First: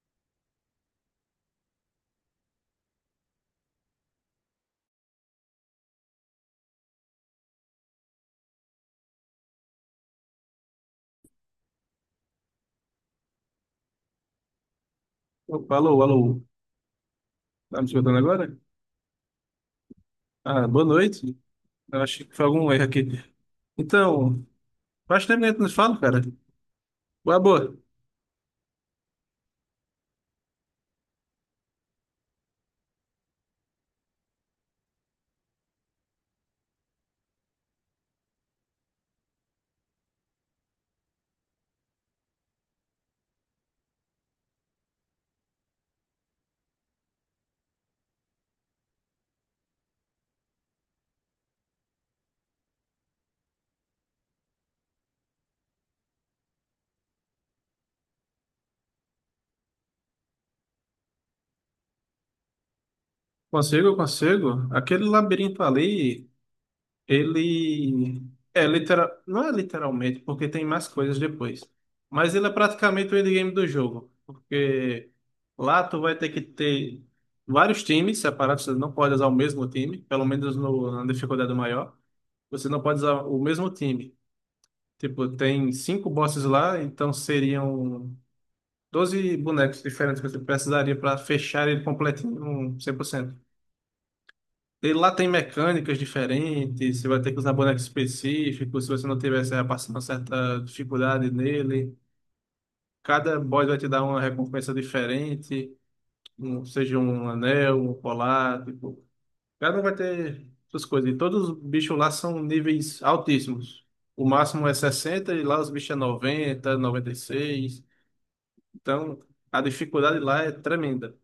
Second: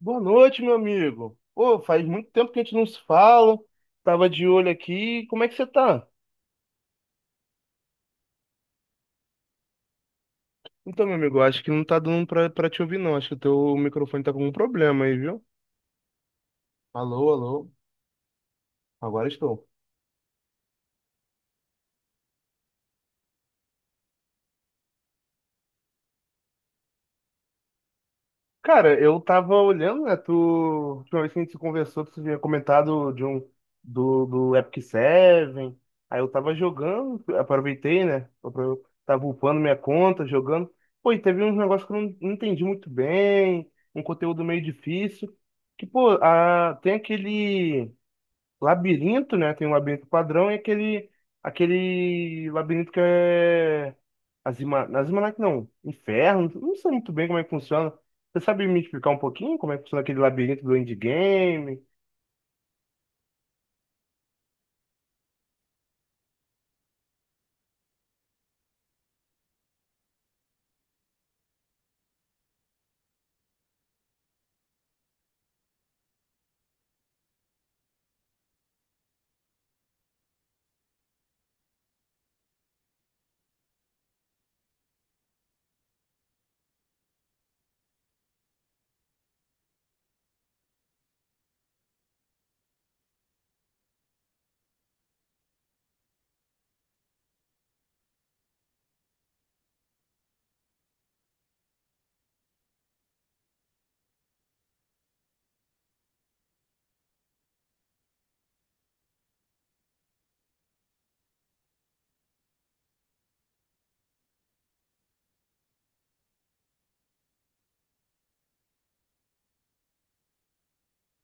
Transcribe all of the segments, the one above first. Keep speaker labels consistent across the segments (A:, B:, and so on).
A: Boa noite, meu amigo. Pô, faz muito tempo que a gente não se fala. Tava de olho aqui. Como é que você tá? Então, meu amigo, eu acho que não tá dando pra te ouvir, não. Acho que o teu microfone tá com algum problema aí, viu?
B: Opa, alô, alô.
A: Alô, alô.
B: Tá me escutando agora?
A: Agora estou.
B: Ah, boa noite. Eu acho que foi algum erro aqui. Então, faz tempo que a gente nos fala, cara. Boa, boa.
A: Cara, eu tava olhando, né? Tu, última vez que a gente se conversou, tu tinha comentado de um do Epic Seven. Aí eu tava jogando, aproveitei, né? Tava upando minha conta, jogando. Pô, e teve uns negócios que eu não entendi muito bem, um conteúdo meio difícil. Que, pô, a, tem aquele. Labirinto, né? Tem um labirinto padrão e aquele labirinto que é Azima, Azimanac não, Inferno, não sei muito bem como é que funciona. Você sabe me explicar um pouquinho como é que funciona aquele labirinto do endgame?
B: Consigo, consigo. Aquele labirinto ali, ele é literal, não é literalmente, porque tem mais coisas depois. Mas ele é praticamente o endgame do jogo, porque lá tu vai ter que ter vários times separados, você não pode usar o mesmo time, pelo menos no, na dificuldade maior. Você não pode usar o mesmo time. Tipo, tem 5 bosses lá, então seriam 12 bonecos diferentes que você precisaria para fechar ele completinho, um 100%. E lá tem mecânicas diferentes, você vai ter que usar bonecos específicos, se você não tiver, você vai passar uma certa dificuldade nele. Cada boss vai te dar uma recompensa diferente, seja um anel, um colar, tipo, cada um vai ter suas coisas. E todos os bichos lá são níveis altíssimos. O máximo é 60 e lá os bichos é 90, 96. Então, a dificuldade lá é tremenda.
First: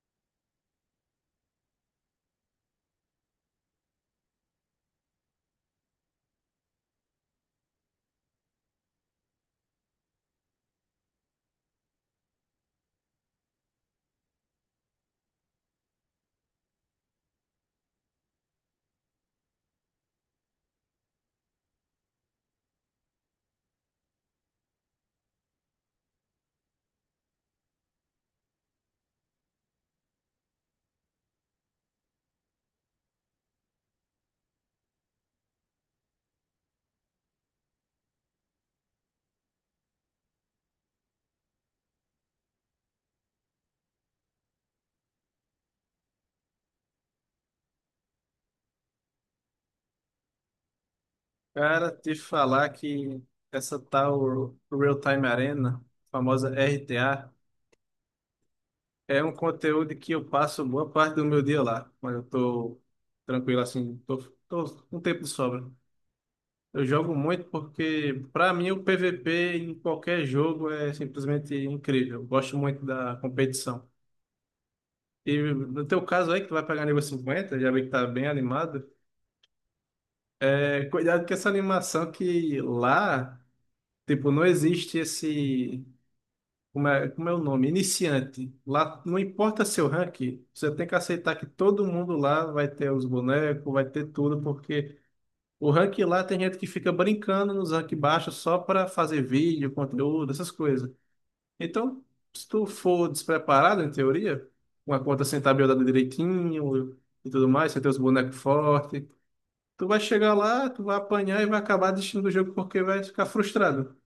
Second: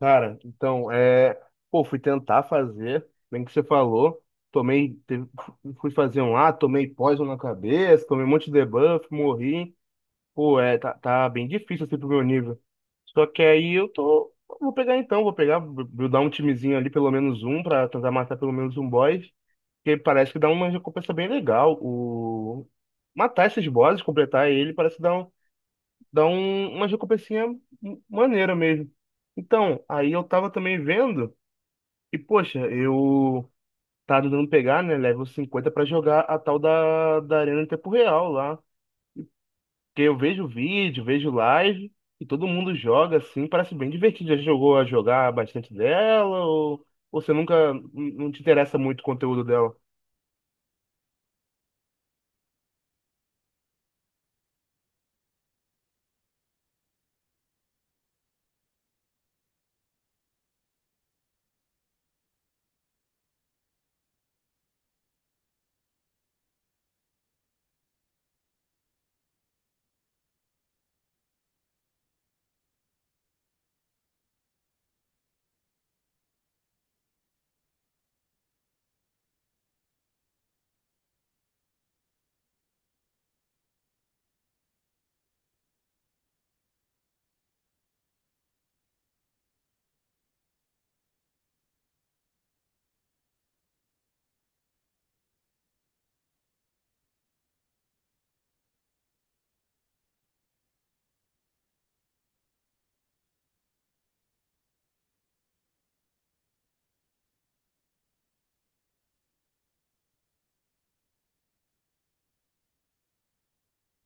A: Cara, então, é. Pô, fui tentar fazer, bem que você falou. Tomei. Fui fazer um lá, tomei poison na cabeça, tomei um monte de debuff, morri. Pô, é, tá bem difícil assim pro meu nível. Só que aí eu tô. Vou pegar então, vou pegar, vou dar um timezinho ali, pelo menos um, pra tentar matar pelo menos um boss. Que parece que dá uma recompensa bem legal. O... Matar esses bosses, completar ele, parece dar um, uma recompensinha maneira mesmo. Então, aí eu tava também vendo, e poxa, eu tava tentando pegar, né, level 50 pra jogar a tal da Arena em tempo real lá. Porque eu vejo vídeo, vejo live e todo mundo joga assim, parece bem divertido. Já jogou a jogar bastante dela ou você nunca não te interessa muito o conteúdo dela?
B: Cara, te falar que essa tal Real Time Arena, famosa RTA, é um conteúdo que eu passo boa parte do meu dia lá, mas eu tô tranquilo assim, tô com tempo de sobra. Eu jogo muito porque, para mim, o PVP em qualquer jogo é simplesmente incrível. Eu gosto muito da competição. E no teu caso aí, que tu vai pegar nível 50 já vi que tá bem animado. É, cuidado com essa animação que lá. Tipo, não existe esse. Como é o nome? Iniciante. Lá não importa seu ranking, você tem que aceitar que todo mundo lá vai ter os bonecos, vai ter tudo, porque o ranking lá tem gente que fica brincando nos rank baixos só para fazer vídeo, conteúdo, essas coisas. Então, se tu for despreparado, em teoria, com a conta sem tabelada direitinho e tudo mais, você tem os bonecos fortes, tu vai chegar lá, tu vai apanhar e vai acabar desistindo do jogo porque vai ficar frustrado.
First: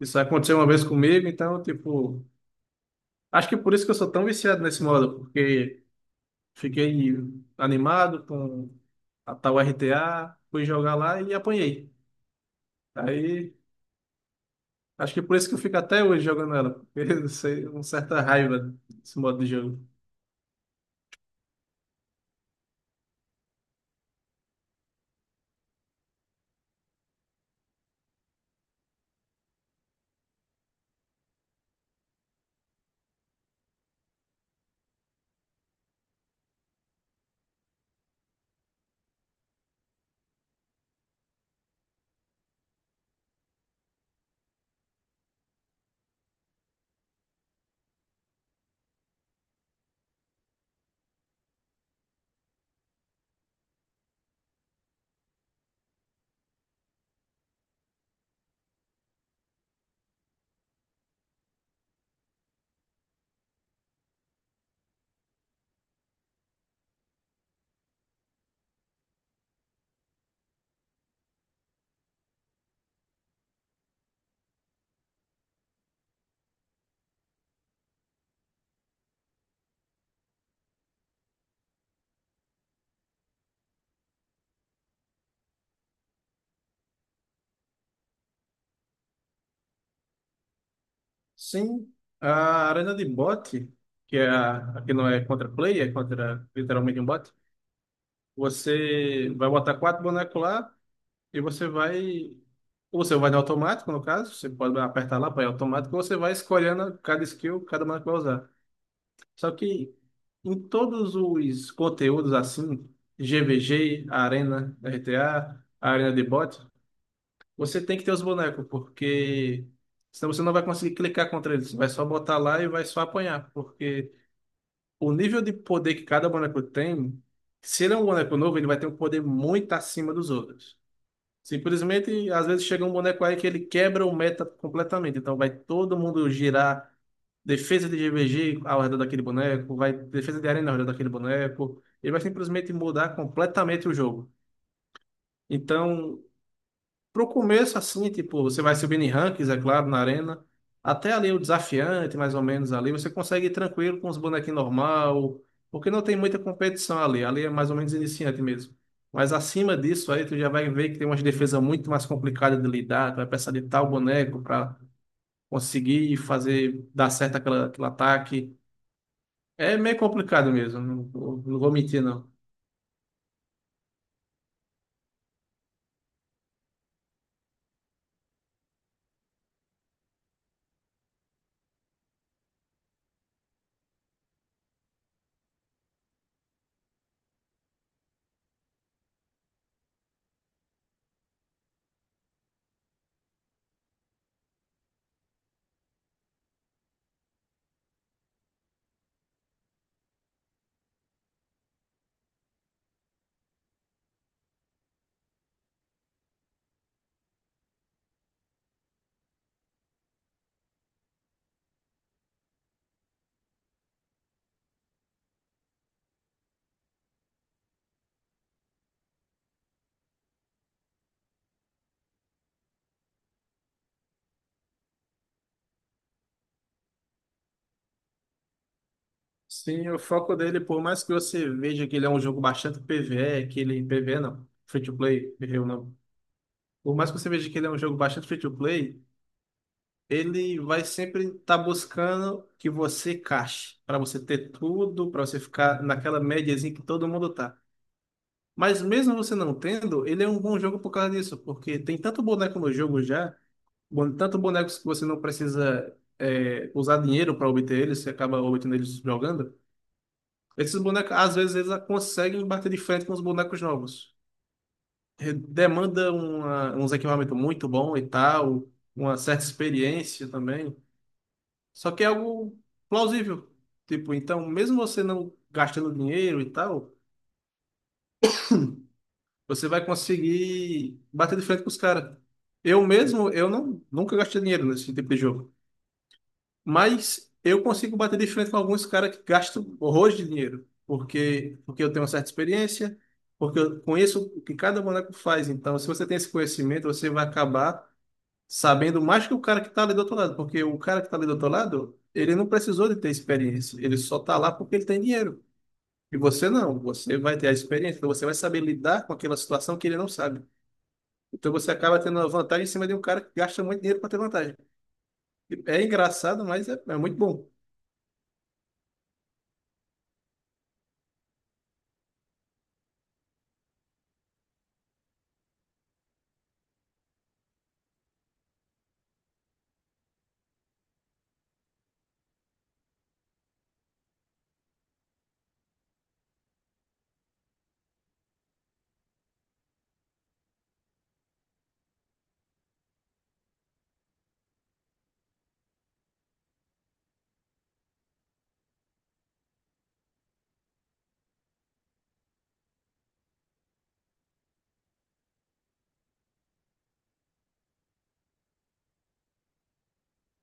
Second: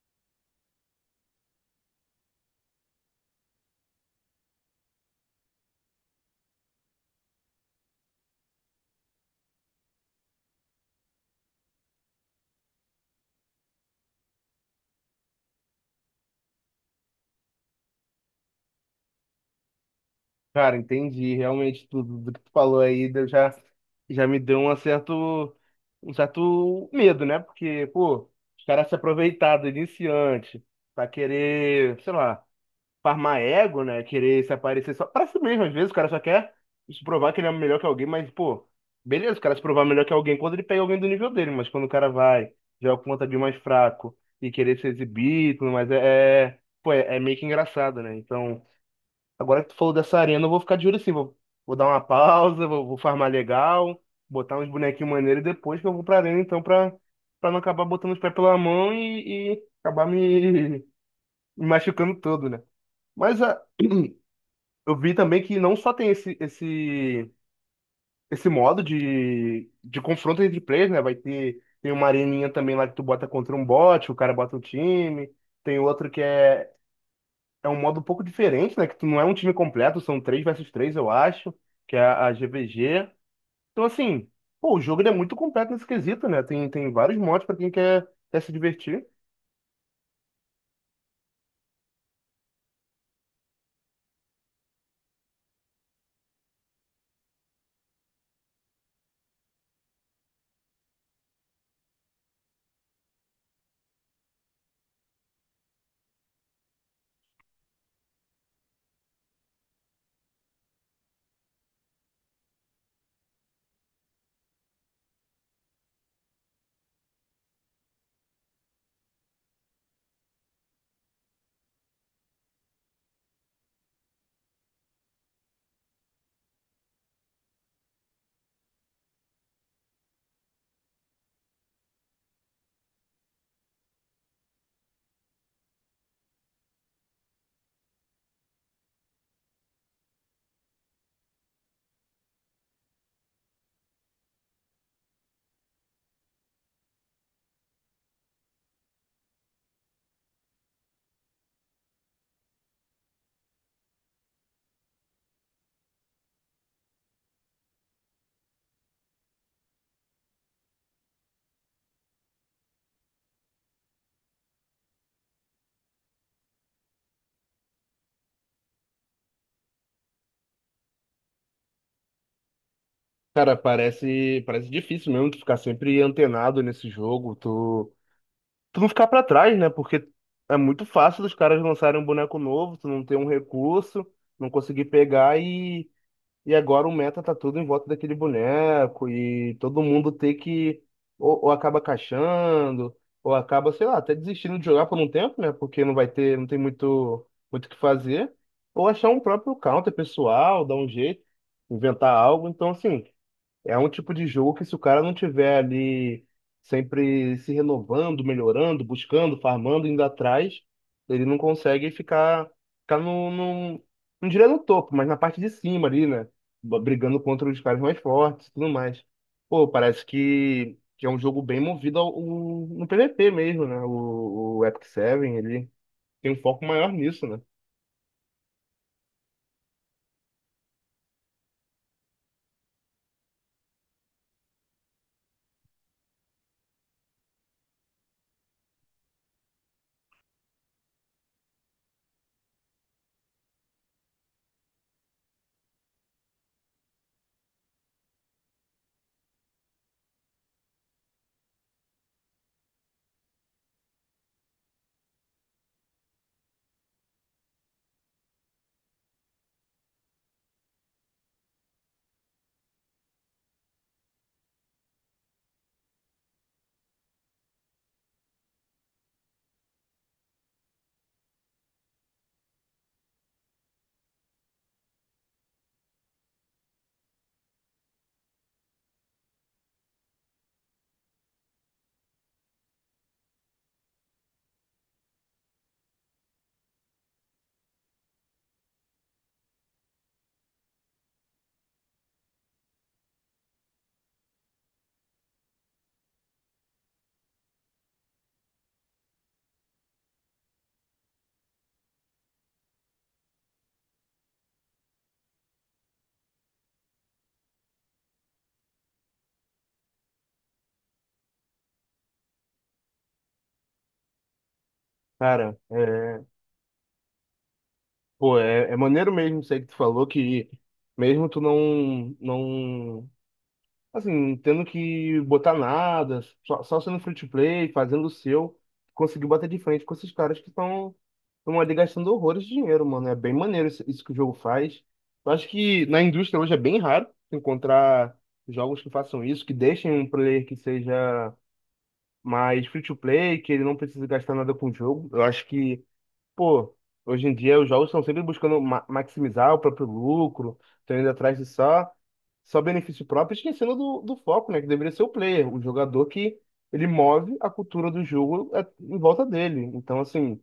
B: Isso aconteceu uma vez comigo, então, tipo, acho que por isso que eu sou tão viciado nesse modo, porque fiquei animado com a tal RTA, fui jogar lá e apanhei. Aí, acho que por isso que eu fico até hoje jogando ela, porque eu sei, uma certa raiva desse modo de jogo.
A: Cara, entendi. Realmente tudo do que tu falou aí já me deu um certo medo, né? Porque, pô, os caras se aproveitaram do iniciante pra querer, sei lá. Farmar ego, né? Querer se aparecer só pra si mesmo. Às vezes o cara só quer se provar que ele é melhor que alguém, mas, pô, beleza, o cara se provar melhor que alguém quando ele pega alguém do nível dele, mas quando o cara vai, joga contra de mais fraco e querer se exibir, e tudo mais, pô, é meio que engraçado, né? Então, agora que tu falou dessa arena, eu vou ficar de olho assim, vou, vou dar uma pausa, vou, vou farmar legal, botar uns bonequinhos maneiros e depois que eu vou pra arena, então, pra não acabar botando os pés pela mão e acabar me, me machucando todo, né? Mas a, eu vi também que não só tem esse modo de confronto entre players, né? Vai ter, tem uma areninha também lá que tu bota contra um bot, o cara bota um time. Tem outro que é um modo um pouco diferente, né? Que tu não é um time completo, são três versus três eu acho, que é a GVG. Então, assim, pô, o jogo ele é muito completo nesse quesito, né? Tem vários modos pra quem quer se divertir.
B: Sim, a arena de bot, que é a que não é contra play, é contra literalmente um bot, você vai botar 4 bonecos lá E você vai. Ou Você vai no automático, no caso, você pode apertar lá para ir automático, ou você vai escolhendo cada skill, cada mana que vai usar. Só que em todos os conteúdos assim, GVG, Arena, RTA, Arena de Bot, você tem que ter os bonecos, porque senão você não vai conseguir clicar contra eles. Você vai só botar lá e vai só apanhar, porque o nível de poder que cada boneco tem, se ele é um boneco novo, ele vai ter um poder muito acima dos outros. Simplesmente, às vezes chega um boneco aí que ele quebra o meta completamente. Então vai todo mundo girar defesa de GVG ao redor daquele boneco, vai defesa de arena ao redor daquele boneco. Ele vai simplesmente mudar completamente o jogo. Então, pro começo, assim, tipo, você vai subindo em rankings, é claro, na arena. Até ali o desafiante, mais ou menos ali, você consegue ir tranquilo com os bonequinhos normal, porque não tem muita competição ali. Ali é mais ou menos iniciante mesmo. Mas acima disso aí, tu já vai ver que tem umas defesas muito mais complicadas de lidar. Tu vai precisar de tal boneco para conseguir fazer dar certo aquela, aquele ataque. É meio complicado mesmo, não vou mentir, não.
A: Cara, parece difícil mesmo tu ficar sempre antenado nesse jogo. Tu não ficar pra trás, né? Porque é muito fácil dos caras lançarem um boneco novo, tu não ter um recurso, não conseguir pegar e agora o meta tá tudo em volta daquele boneco e todo mundo ter que ou acaba caixando, ou acaba, sei lá, até desistindo de jogar por um tempo, né? Porque não vai ter, não tem muito o que fazer, ou achar um próprio counter pessoal, dar um jeito, inventar algo. Então, assim, é um tipo de jogo que se o cara não tiver ali sempre se renovando, melhorando, buscando, farmando, indo atrás, ele não consegue ficar no não diria no topo, mas na parte de cima ali, né? Brigando contra os caras mais fortes e tudo mais. Pô, parece que é um jogo bem movido no PVP mesmo, né? O Epic Seven, ele tem um foco maior nisso, né?
B: Sim, o foco dele, por mais que você veja que ele é um jogo bastante PvE, que ele PvE não, free to play, errei o nome. Por mais que você veja que ele é um jogo bastante free to play, ele vai sempre estar buscando que você cache, para você ter tudo, para você ficar naquela médiazinha que todo mundo tá. Mas mesmo você não tendo, ele é um bom jogo por causa disso, porque tem tanto boneco no jogo já, tanto bonecos que você não precisa é, usar dinheiro para obter eles, você acaba obtendo eles jogando. Esses bonecos, às vezes, eles conseguem bater de frente com os bonecos novos. Demanda uns equipamentos muito bons e tal, uma certa experiência também. Só que é algo plausível. Tipo, então, mesmo você não gastando dinheiro e tal, você vai conseguir bater de frente com os caras. Eu mesmo, eu não, nunca gastei dinheiro nesse tipo de jogo. Mas eu consigo bater de frente com alguns caras que gastam horrores de dinheiro, porque eu tenho uma certa experiência, porque eu conheço o que cada boneco faz. Então, se você tem esse conhecimento, você vai acabar sabendo mais que o cara que está ali do outro lado, porque o cara que está ali do outro lado, ele não precisou de ter experiência, ele só está lá porque ele tem dinheiro. E você não, você vai ter a experiência, então você vai saber lidar com aquela situação que ele não sabe. Então você acaba tendo uma vantagem em cima de um cara que gasta muito dinheiro para ter vantagem.
A: Cara,
B: É
A: é,
B: engraçado, mas é muito bom.
A: pô, é, é maneiro mesmo isso aí que tu falou, que mesmo tu não assim, tendo que botar nada, só sendo free to play, fazendo o seu, conseguiu bater de frente com esses caras que estão ali gastando horrores de dinheiro, mano. É bem maneiro isso que o jogo faz. Eu acho que na indústria hoje é bem raro encontrar jogos que façam isso, que deixem um player que seja mais free to play, que ele não precisa gastar nada com o jogo. Eu acho que pô, hoje em dia os jogos estão sempre buscando maximizar o próprio lucro, estão indo atrás de só benefício próprio, esquecendo do foco, né? Que deveria ser o player, o jogador que ele move a cultura do jogo é, em volta dele. Então, assim,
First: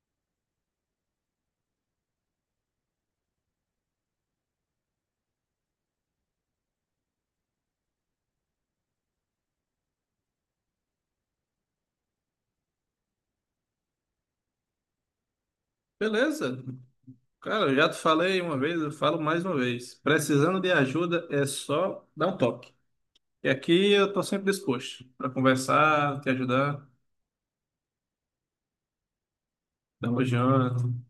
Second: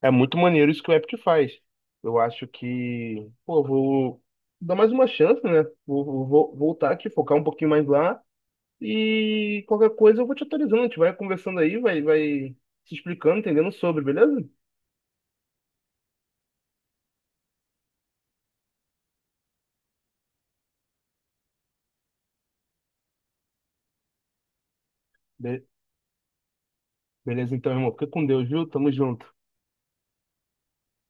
A: é muito maneiro isso que o Epic faz. Eu acho que, pô, eu vou dar mais uma chance, né? Vou voltar aqui, focar um pouquinho mais lá e qualquer coisa eu vou te atualizando. A gente vai conversando aí, vai se explicando, entendendo sobre, beleza?
B: Beleza. Cara, eu já te falei uma vez, eu falo mais uma vez. Precisando de ajuda é só dar um toque. E aqui eu tô sempre disposto para conversar, te ajudar,
A: Beleza, então, irmão. Fica com Deus, viu? Tamo junto.
B: dar uma